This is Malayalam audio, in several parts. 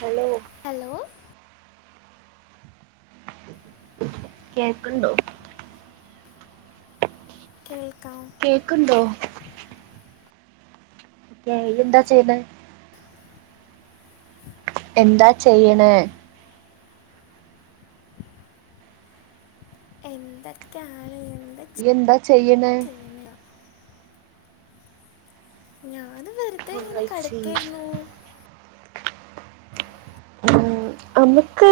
ഹലോ ഹലോ കേൾക്കുണ്ടോ കേൾക്കാം കേക്കുണ്ടോ എന്താ ചെയ്യുന്നത് എന്താ ചെയ്യണേ എന്തൊക്ക ആലേ നീ എന്താ ചെയ്യണേ ഞാ അത് വെറുതെ ഇങ്ങനെ കടക്കേയിരുന്നു ഉം, നമുക്ക്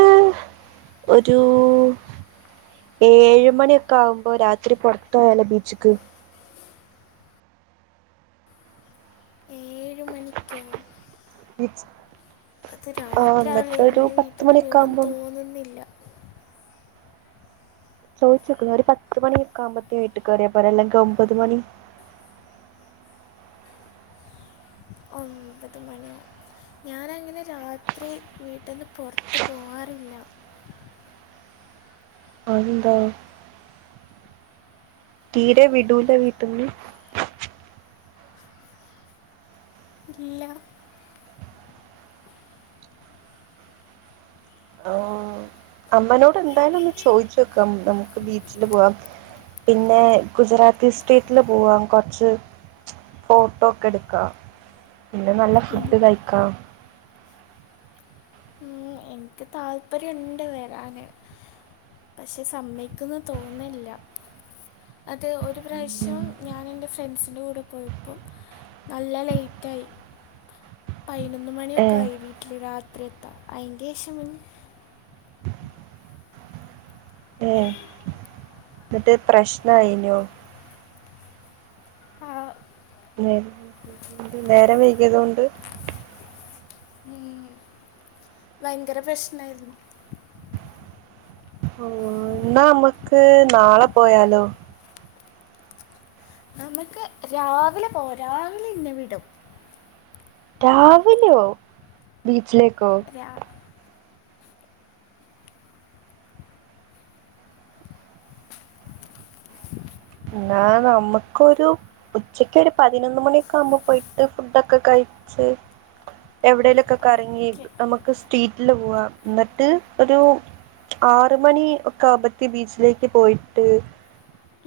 ഒരു ഏഴ് മണിയൊക്കെ ആകുമ്പോ രാത്രി പൊറത്ത് പോയാലോ ബീച്ച്ക്ക് നിക്കൂ വിളിച് അത് രാത്രിവല്ലേ ഇനി വീട്ടിന്ന് മണിയൊക്കെ വിടും ആകുമ്പം തോന്നുന്നില്ല ചോദിച്ച്നേക്ക് ഒരു പത്തുമണിക്കെ ആകുമ്പത്തേ വീട്ടി കറിയ പോരെ അല്ലെങ്കിൽ ഒമ്പത് മണി ഒമ്പത് മണിയോ ഞാനങ്ങനെ രാത്രി വീട്ടിന്ന് പുറത്തു പോവാറില്ല അതെന്താ തീരെ വിടൂല വീട്ടന്ന് ഇല്ല അമ്മനോട് എന്തായാലും ഒന്ന് ചോയിച്ച് നോക്കാം നമുക്ക് ബീച്ചില് പോവാം പിന്നെ ഗുജറാത്തി സ്റ്റേറ്റില് പോവാം കൊറച്ച് ഫോട്ടോ ഒക്കെ എടുക്കാം പിന്നെ നല്ല ഫുഡ് എനി- കഴിക്കാം ഉം, എനിക്ക് താല്പര്യുണ്ട് വരാന് പക്ഷെ സമ്മക്കന്ന് തോന്നില്ല അത് ഒരു പ്രാവശ്യം ഞാൻ എൻ്റെ ഫ്രണ്ട്സിന്റെ കൂടെ പോയപ്പോം നല്ല ലേറ്റ് ആയി പതിനൊന്ന് ഏ മണിയൊക്കെ ആ വീട്ടിൽ രാത്രി അത്രേത്ത ആയിൻ്റെ [inaudible] ഏ എന്നിട്ട് പ്രശ്നയിനോ ആ, നേരം വൈകിയതുകൊണ്ട് ഭയങ്കര പ്രശ്നായിരുന്നു എന്നാ നമ്മക്ക് നാളെ പോയാലോ നമുക്ക് രാവിലെ പോവാം രാവിലെ ഇന്നെ വിടും രാവിലെയോ ബീച്ചിലേക്ക് രാവി എന്നാ നമുക്ക് ഒരു ഉച്ചക്ക് ഒരു പതിനൊന്ന് മണിയൊക്കെ ആകുമ്പോ പോയിട്ട് ഫുഡൊക്കെ കഴിച്ച് എവിടെലൊക്കെ കറങ്ങി ഓക്കെ നമുക്ക് സ്ട്രീറ്റില് പോവാ എന്നിട്ട് ഒരു ആറ് മണി ഒക്കെ ആവുമ്പത്തി ബീച്ചിലേക്ക് പോയിട്ട്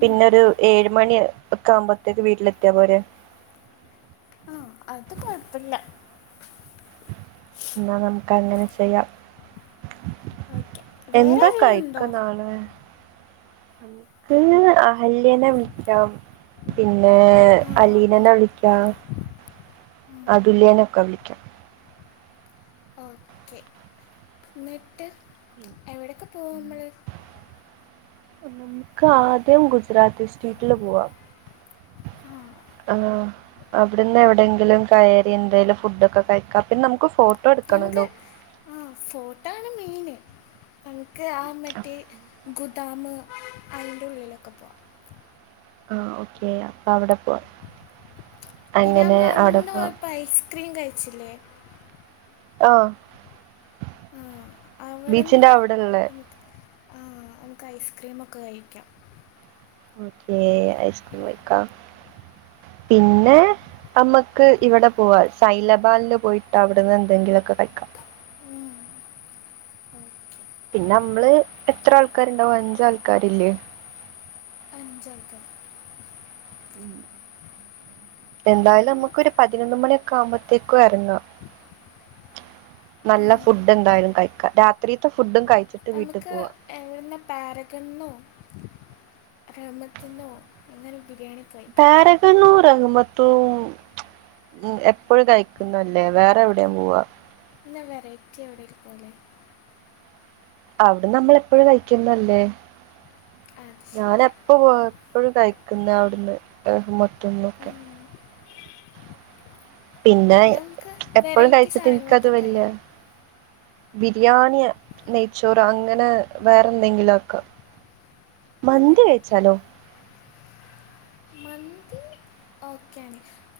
പിന്നൊരു ഏഴ് മണി ഒക്കെ ആകുമ്പോത്തേക്ക് വീട്ടില് എത്തിയാ പോരെ ആ അത് കൊഴപ്പില്ല എന്നാ നമുക്ക് അങ്ങനെ ചെയ്യാം ഓക്കെ വേറെ എന്താ ആരെങ്കിലും ഉണ്ടോ കഴിക്ക നാളെ നമുക്ക് അഹല്യയേന വിളിക്കാം പിന്നെ ആ അലീനനെന് ഓ- വിളിക്കാം അതുല്യനെ ഒക്കെ വിളിക്കാം ഓക്കെ എന്നിട്ട് എവിടെയൊക്കെ പോവും മ്മള് നമുക്ക് ആദ്യം ഗുജറാത്തി സ്റ്റീറ്റില് പോവാ ആ അവിടുന്ന് എവിടെങ്കിലും കയറി എന്തെിലും ഫുഡ് ഒക്കെ കഴിക്കാം പിന്നെ നമുക്ക് ഫോ ഞമുക്ക് ആ ഫോട്ടോ ആണ് മെയിന് നമുക്ക് ആ മറ്റേ ഗു ഡാമ് അതിൻ്റെ ഉള്ളിലൊക്കെ പോവാം ആ ഓക്കേ അപ്പ അവിടെ പോം പിന്നെ നമ്മൾ അന്ന് പോയപ്പം ഐസ്ക്രീം കഴിച്ചില്ലേ ആ ആ അവിടെ ബീച്ചിന്റെ നിന്ന് അവിടെള്ള നമുക്ക് ആ നമുക്ക് ഐസ്ക്രീമൊക്കെ കഴിക്കാം ഓക്കേ ഐസ്ക്രീമ് കഴിക്കാം. പിന്നെ നമ്മക്ക് ഇവടെ പോവാം സൈൻ ലബാനില് പോയിട്ട് അവിടുന്ന് എന്തെങ്കിലും ഒക്കെ കഴിക്കാം. പിന്നെ അമ്മള് എത്ര ആൾക്കാരുണ്ടാവും? അഞ്ച് ആൾക്കാരില്ലേ? അഞ്ചാൾക്കാര് ഉം. എന്തായാലുമുക്ക് ഒരു പതിനൊന്ന് മണിയൊക്കെ ആവുമ്പോത്തേക്ക് എറങ്ങാം. നല്ല ഉം, ഫുഡ് എന്തായാലും അതെ കഴിക്കാം. രാത്രിത്തെ ഫുഡും കഴി നമുക്ക് എങ്ങടുന്ന പാരഗന്നോ റഹ്മത്തിന്നോ എങ്ങാനും ബിരിയാണി കഴിക്കാം പാരഗണൂ റഹ്മത്തും എപ്പഴും കഴിക്ക്ന്നല്ലേ വേറെ എവ്ടേം പൂവാ പിന്നെ വെറൈറ്റി എവ്ടേം പൂവാലെ അവ്ടെ നമ്മൾ എപ്പഴും കയ്ക്ക്ന്നല്ലേ അത് ശരിയാ ഞാനെപ്പോ പോ എപ്പഴും കഴി പിന്നവ്ട്ന്ന് റഹ്മ ത്ത്ന്ന് ഒക്കെ ഉം. പിന്നെ നമുക്ക് എപ്പഴും വെറൈറ്റി കഴിച്ച്ട്ട് ഇൻക്കത് സാധനങ്ങളൊക്കെ ട്രൈ വെല്യേ ചെയ്യാം ബിരിയാണി, നെയ്ച്ചോറ് അങ്ങനെ വേറെന്തെങ്കിലും ആക്കാം. അതെ മന്തി കഴിച്ചാലോ?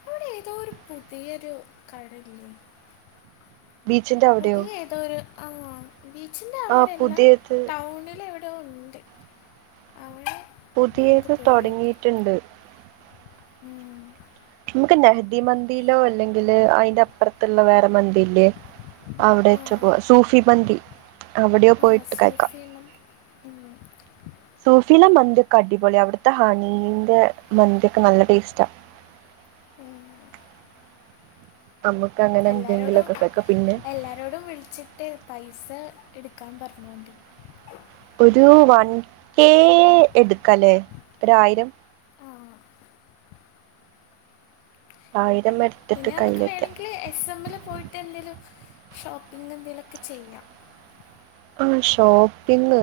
അവടെ ഏതോരു ഒര് പുതിയൊരു കടല്യേ ബീച്ചിന്റെ അവിടെയോ പുതിയ ഏതോര് ആഹ് ബീച്ചിന്റെ ആ അവടെല്ല പുതിയത് ടൗണിലെവ യോ ഉണ്ട് അങ്ങനെ പുതിയത് തൊടങ്ങീട്ട്ണ്ട്. മ് നമ്മക്ക് നെഹ്ദി മന്തിയിലോ അല്ലെങ്കില് അയിന്റെ അപ്പർത്ത്ള്ള വേറെ മന്തില്ലേ? ആ അവിടേച്ച പോവാ സൂഫി മന്തി. അവടെയോ ആ പോയിട്ട് കയിക്കാം. സൂഫിയണം സൂഫീലെ മന്ത്യോക്കെ അടിപൊള്യ. അവ്ട്ത്തെ ഹണീന്റെ മന്ത്യോക്കെ നല്ല ടേസ്റ്റാ. മ് നമുക്ക് അങ്ങനെ എല്ലാരോടും എന്തെങ്കിലുമൊക്കെ കഴിക്കാം പിന്നെ എല്ലാരോടും വിള്ച്ച്ട്ട് പൈസ എട്ക്കാം പറഞ്ഞോണ്ട് ഒരു വൺ കേ എട്ക്കലേ? ഒരായിരം. ആ ആയി പിന്നെ നമ്മക്ക് വേണങ്കില് എസ്സമ്മില് പോയിട്ടെന്തേലും ഷോപ്പിങ്ങെന്തേലൊക്കെ ചെയ്യാം. ആ ഷോപ്പിങ്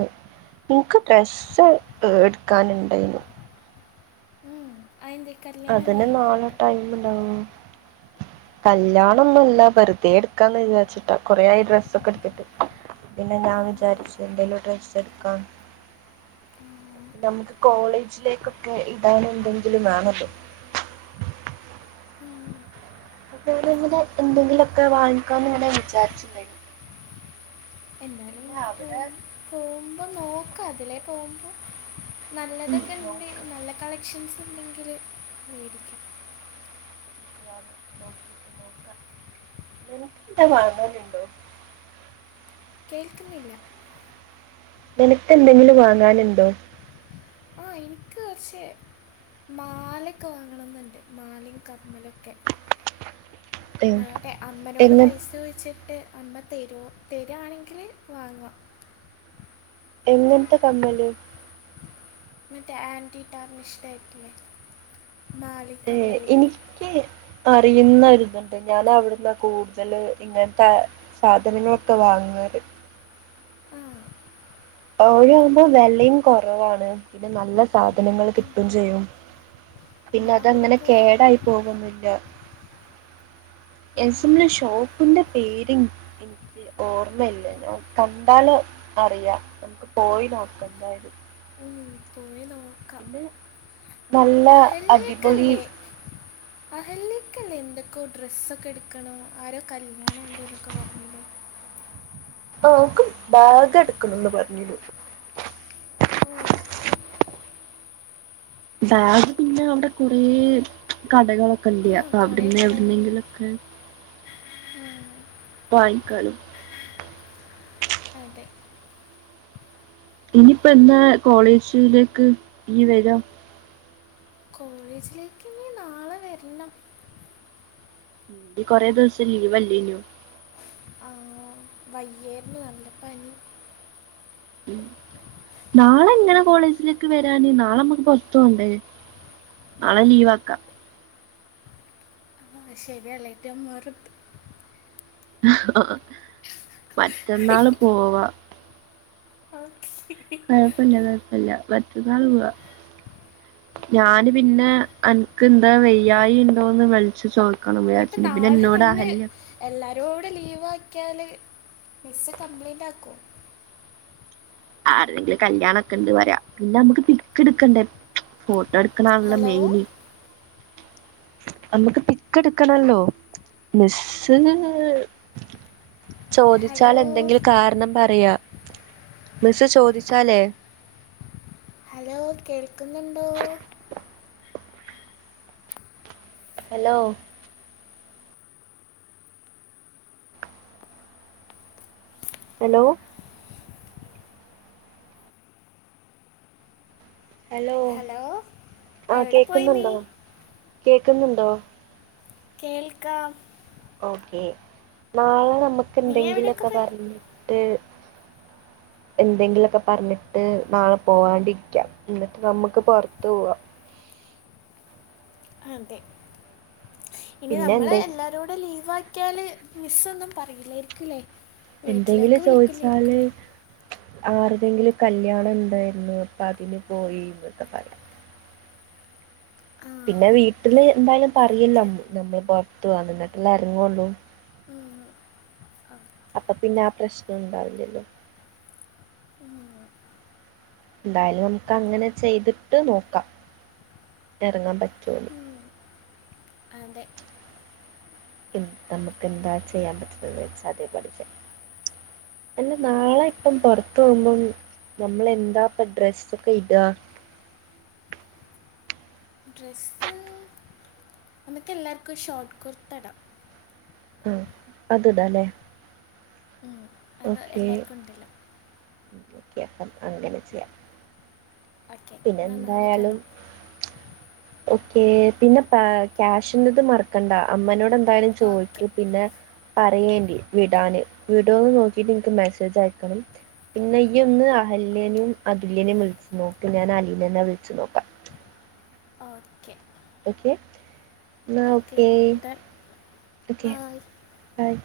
ഇൻക്ക് ഡ്രസ്സ് എട്ക്കാന്ണ്ടായിന്നു. ഉം, അതിൻ്റെ കല്യാണം അത് ന് എന്തെങ്കിലും വരും നാളെ കേട്ടോ ടൈമ്ണ്ടവോ കല്യാണൊന്നുല്ല വെർതെ എട്ക്കാന്ന് വിചാരിച്ചിട്ടാ. കൊറേ ആയി ഡ്രസ്സൊക്കെട്ത്ത്ട്ട്. പിന്നെ ഞാൻ വിചാരിച്ചു എന്തേലും ഒര് ഡ്രെസ്സ് എട്ക്കാന്ന്. നമുക്ക് കോളേജിലേക്കൊക്കെ ഇടാൻ എന്തെങ്കിലും വേണല്ലോ. [unintelligible] എന്തെങ്കിലൊക്കെ വാങ്ങിക്കാന്ന്ങ്ങനെ വിചാരിച്ചിണ്ണ്‌ എന്നാലും നോക്ക അതിലേ പോവുമ്പോ ഉം, നല്ലതൊക്കെണ്ട് നോക്കാം നല്ല കളക്ഷൻസ് ഉണ്ടെങ്കില് വേടിക്കാം [unintelligible] നിനക്ക് എന്താ വാങ്ങാന്ണ്ടോ കേൾക്ക്ന്നില്ല നിനക്കെന്തെങ്കിലും വാങ്ങാന്ണ്ടോ? ആ എനിക്ക് കുറച്ച്േ മാലൊക്കെ വാങ്ങണം എന്നുണ്ട് മാലയും കർമ്മലൊക്കെ ഉം, ങ്ങോട്ടെ അമ്മനോട് എങ്ങ പൈസ ചഴിച്ചിട്ട് അമ്മ തരുമോ തരുയാണെങ്കിൽ വാങ്ങാം എങ്ങനത്തെ കമ്മല് മറ്റേ ആൻറ്റിറ്റാർനിസ്റ്റ് എട്ടില്ലേ മല്ി കമൽി അറിയുന്നരിതുണ്ട് ഞാൻ അവിടുന്ന് കൂടുതല് ഇങ്ങനത്തെ സാധനങ്ങളൊക്കെ വാങ്ങറ് ആ ഒഴ ആകുമ്പോ വിലയും കുറവാണ് പിന്നെ നല്ല സാധനങ്ങൾ കിട്ടയും ചെയ്യും പിന്നെ എന്നാ അവിടെ അതങ്ങനെ പോവാം കേടായി പോകുന്നുില്ല ഉം, യസന് ഷോപ്പിന്റെ പേര് എനിക്ക് ഓർമ്മല്ല ഞോ കണ്ടാാലോ അറിയാം നമുക്ക് പോയി നോക്കണ്ടായിും ഉം, പോയി നോക്കാം പിന്നെ നല്ല അടിപൊളി അഹല്ലിക്കല്ല എന്തൊക്കോ ഡ്രെസ്സൊക്കെ എടുക്കണോ ആരോ കല്യാണം ഇണ്ട് എന്നൊക്കെ പറഞ്ഞില്ലേ ആ നക്ക്ും ബാഗ് എടുക്കുന്നുന്ന് പറഞ്ഞു ഓ ബാഗ് പിന്നെ അവിടെ കുറേ കഥകളൊക്കെ ഇണ്ട് ആ കുറേ അവിടന്ന കടകൾ അവിടുന്നെങ്കിലക്ക വായക്കാട്ും അതെ ഇനിപ്പ എന്താ കോളേജിലേക്ക് ഇനി വരാം കോളേജിലേക്ക് നീ നാളെ വരണം കൊറെേ ദിവസം ലീവ്ല്ലേനു ആ വയ്യേർന്ന് നല്ലപ്പനി ഉ നാളെ എങ്ങനെ കോളേജിലേക്ക് വരാന് നാളെമ്മുക്ക് പൊറത്തണ്ട്േ നാളെ ലീവാ് ആക്കാം ആ ശരിയല്ല ഏറ്റവും വെറുത്ത് മറ്റന്നാള് പോവാ ഓക്കെ കുഴപ്പില്ല കുഴപ്പില്ല മറ്റതാള പോവാ ഞാന് പിന്നെ എനക്ക് എന്താ വയ്യായി ഉണ്ടോന്ന് വിളിച്ചു ചോദ പ്പോ നാളെ നമ്മള് എല്ല ഒരൂട് ലീവ് ആക്കിയാല് നിസ് കംപ്ലൈയിൻറ് ആക്കോ ആരെങ്കിലും കല്യാണ ഒക്കെ ഇണ്ട് പറരാ പിന്നെ നമുക്ക് പിക്ക് എടുക്കണ്ടേ ഫട്ട നടടുക്ക നാളല്ല ഹലോ മെയയിനിി നമ്മുക്ക് പിക്ക് എടുക്കണല്ലോ മെസ്സ് ചോദിച്ചാൽ ഹലോ എന്തെങ്കിലും കാരണം പറയാ മിസ്സ് ചോദിച്ചാലേ ലോ കേൾക്ന്ന്ണ്ടോ ഹലോ ഹലോ ഹലോ ആ എവിടെ പോയി നീ കേക്ന്ന്ണ്ടോ കേക്ന്ന്ണ്ടോ? കേൾക്കാം ഓക്കെ നാളെ ന മ്മക്ക് നീ എവിടെയൊക്കെ എന്തെങ്കിലോക്കെ പോയി പർഞ് ട്ട് എന്തെങ്കിലൊക്കെ പർഞ്ട്ട് നാളെ പോവാണ്ടിരിക്കാം എന്ന്ട്ട് നമ്മക്ക് പോർത്ത് പോവാം അതെ ഇനി പിന്നെ നമ്മളെ എന്തെ എല്ലാരോടും ലീവാണ് ക്കാല് മിസ്സൊന്നും പറയില്ലായിരിക്ല്ലേ എന്തെങ്കിലും ചോയ്ച്ചാല് ആര്തെങ്കിലും കല്ല്യാണണ്ടേയ്ര്ന്നു അപ്പ തിന് പോയിന്നൊക്കെ പറ്യാ. ആ പിന്നെ വീട്ടില് എന്തായാലും പറയല്ലോ ഓക്കെ നമ്മള് പൊർത്ത് പോവാന്ന് ന്ന്ട്ടല്ലെർങ്ങൊള്ളൂ. അപ്പൊ പിന്നെ ആ പ്രശ്നണ്ടാവില്ലല്ലോ എന്തായാലും നമക്കങ്ങനെ ചെയ്തിട്ട് നോക്കാം. ഇതെർങ്ങാം പറ്റൊ [unintelligible] അതെ ഉം നമക്കെന്താ ചെയ്യാം പറ്റുന്നന്ന് വെച്ചാ അതേ പോലെ [unintelligible] അല്ല നാളെ പ്പം പൊർത്തോവുമ്പം നമ്മളെന്താ പ്പ ഡ്രസൊക്കെ ഇടാ. ഡ്രസ്സ് നമക്കെല്ലാർക്കും ഷോർട്ട് കുർത്തടാ. ആഹ് അത്ടാലേ. വ എല്ലാർക്കുണ്ടല്ലോ ഓക്കെപ്പം അങ്ങനെ ചെയ്യാം. ഓക്കെ പിന്നെ എന്നാൽ നാളെ ന്തായാലും കാണാം ഓക്കെ പിന്നെ പക്യാഷ് ന്നത് മറക്കണ്ട അമ്മനോടെൻ ന്തായാലും ചോയ്ക്ക് ഓക്കെ പിന്നെ പറയേണ്ടി വിടാന് വിടോന്ന് നോക്കിട്ടിൻക്ക് മെസ്സേജ യക്കണം പിന്നെ ഇയ്യൊന്ന് അഹല്യനും അതുല്യനും വിളിച്ച് നോക്ക് ഞാൻ അലീനനെ വിളിച്ച് നോക്കാം. ഓക്കെ ഓക്കെ ന്നാ ഓക്കെ ഓക്കെ ബൈ ബായ്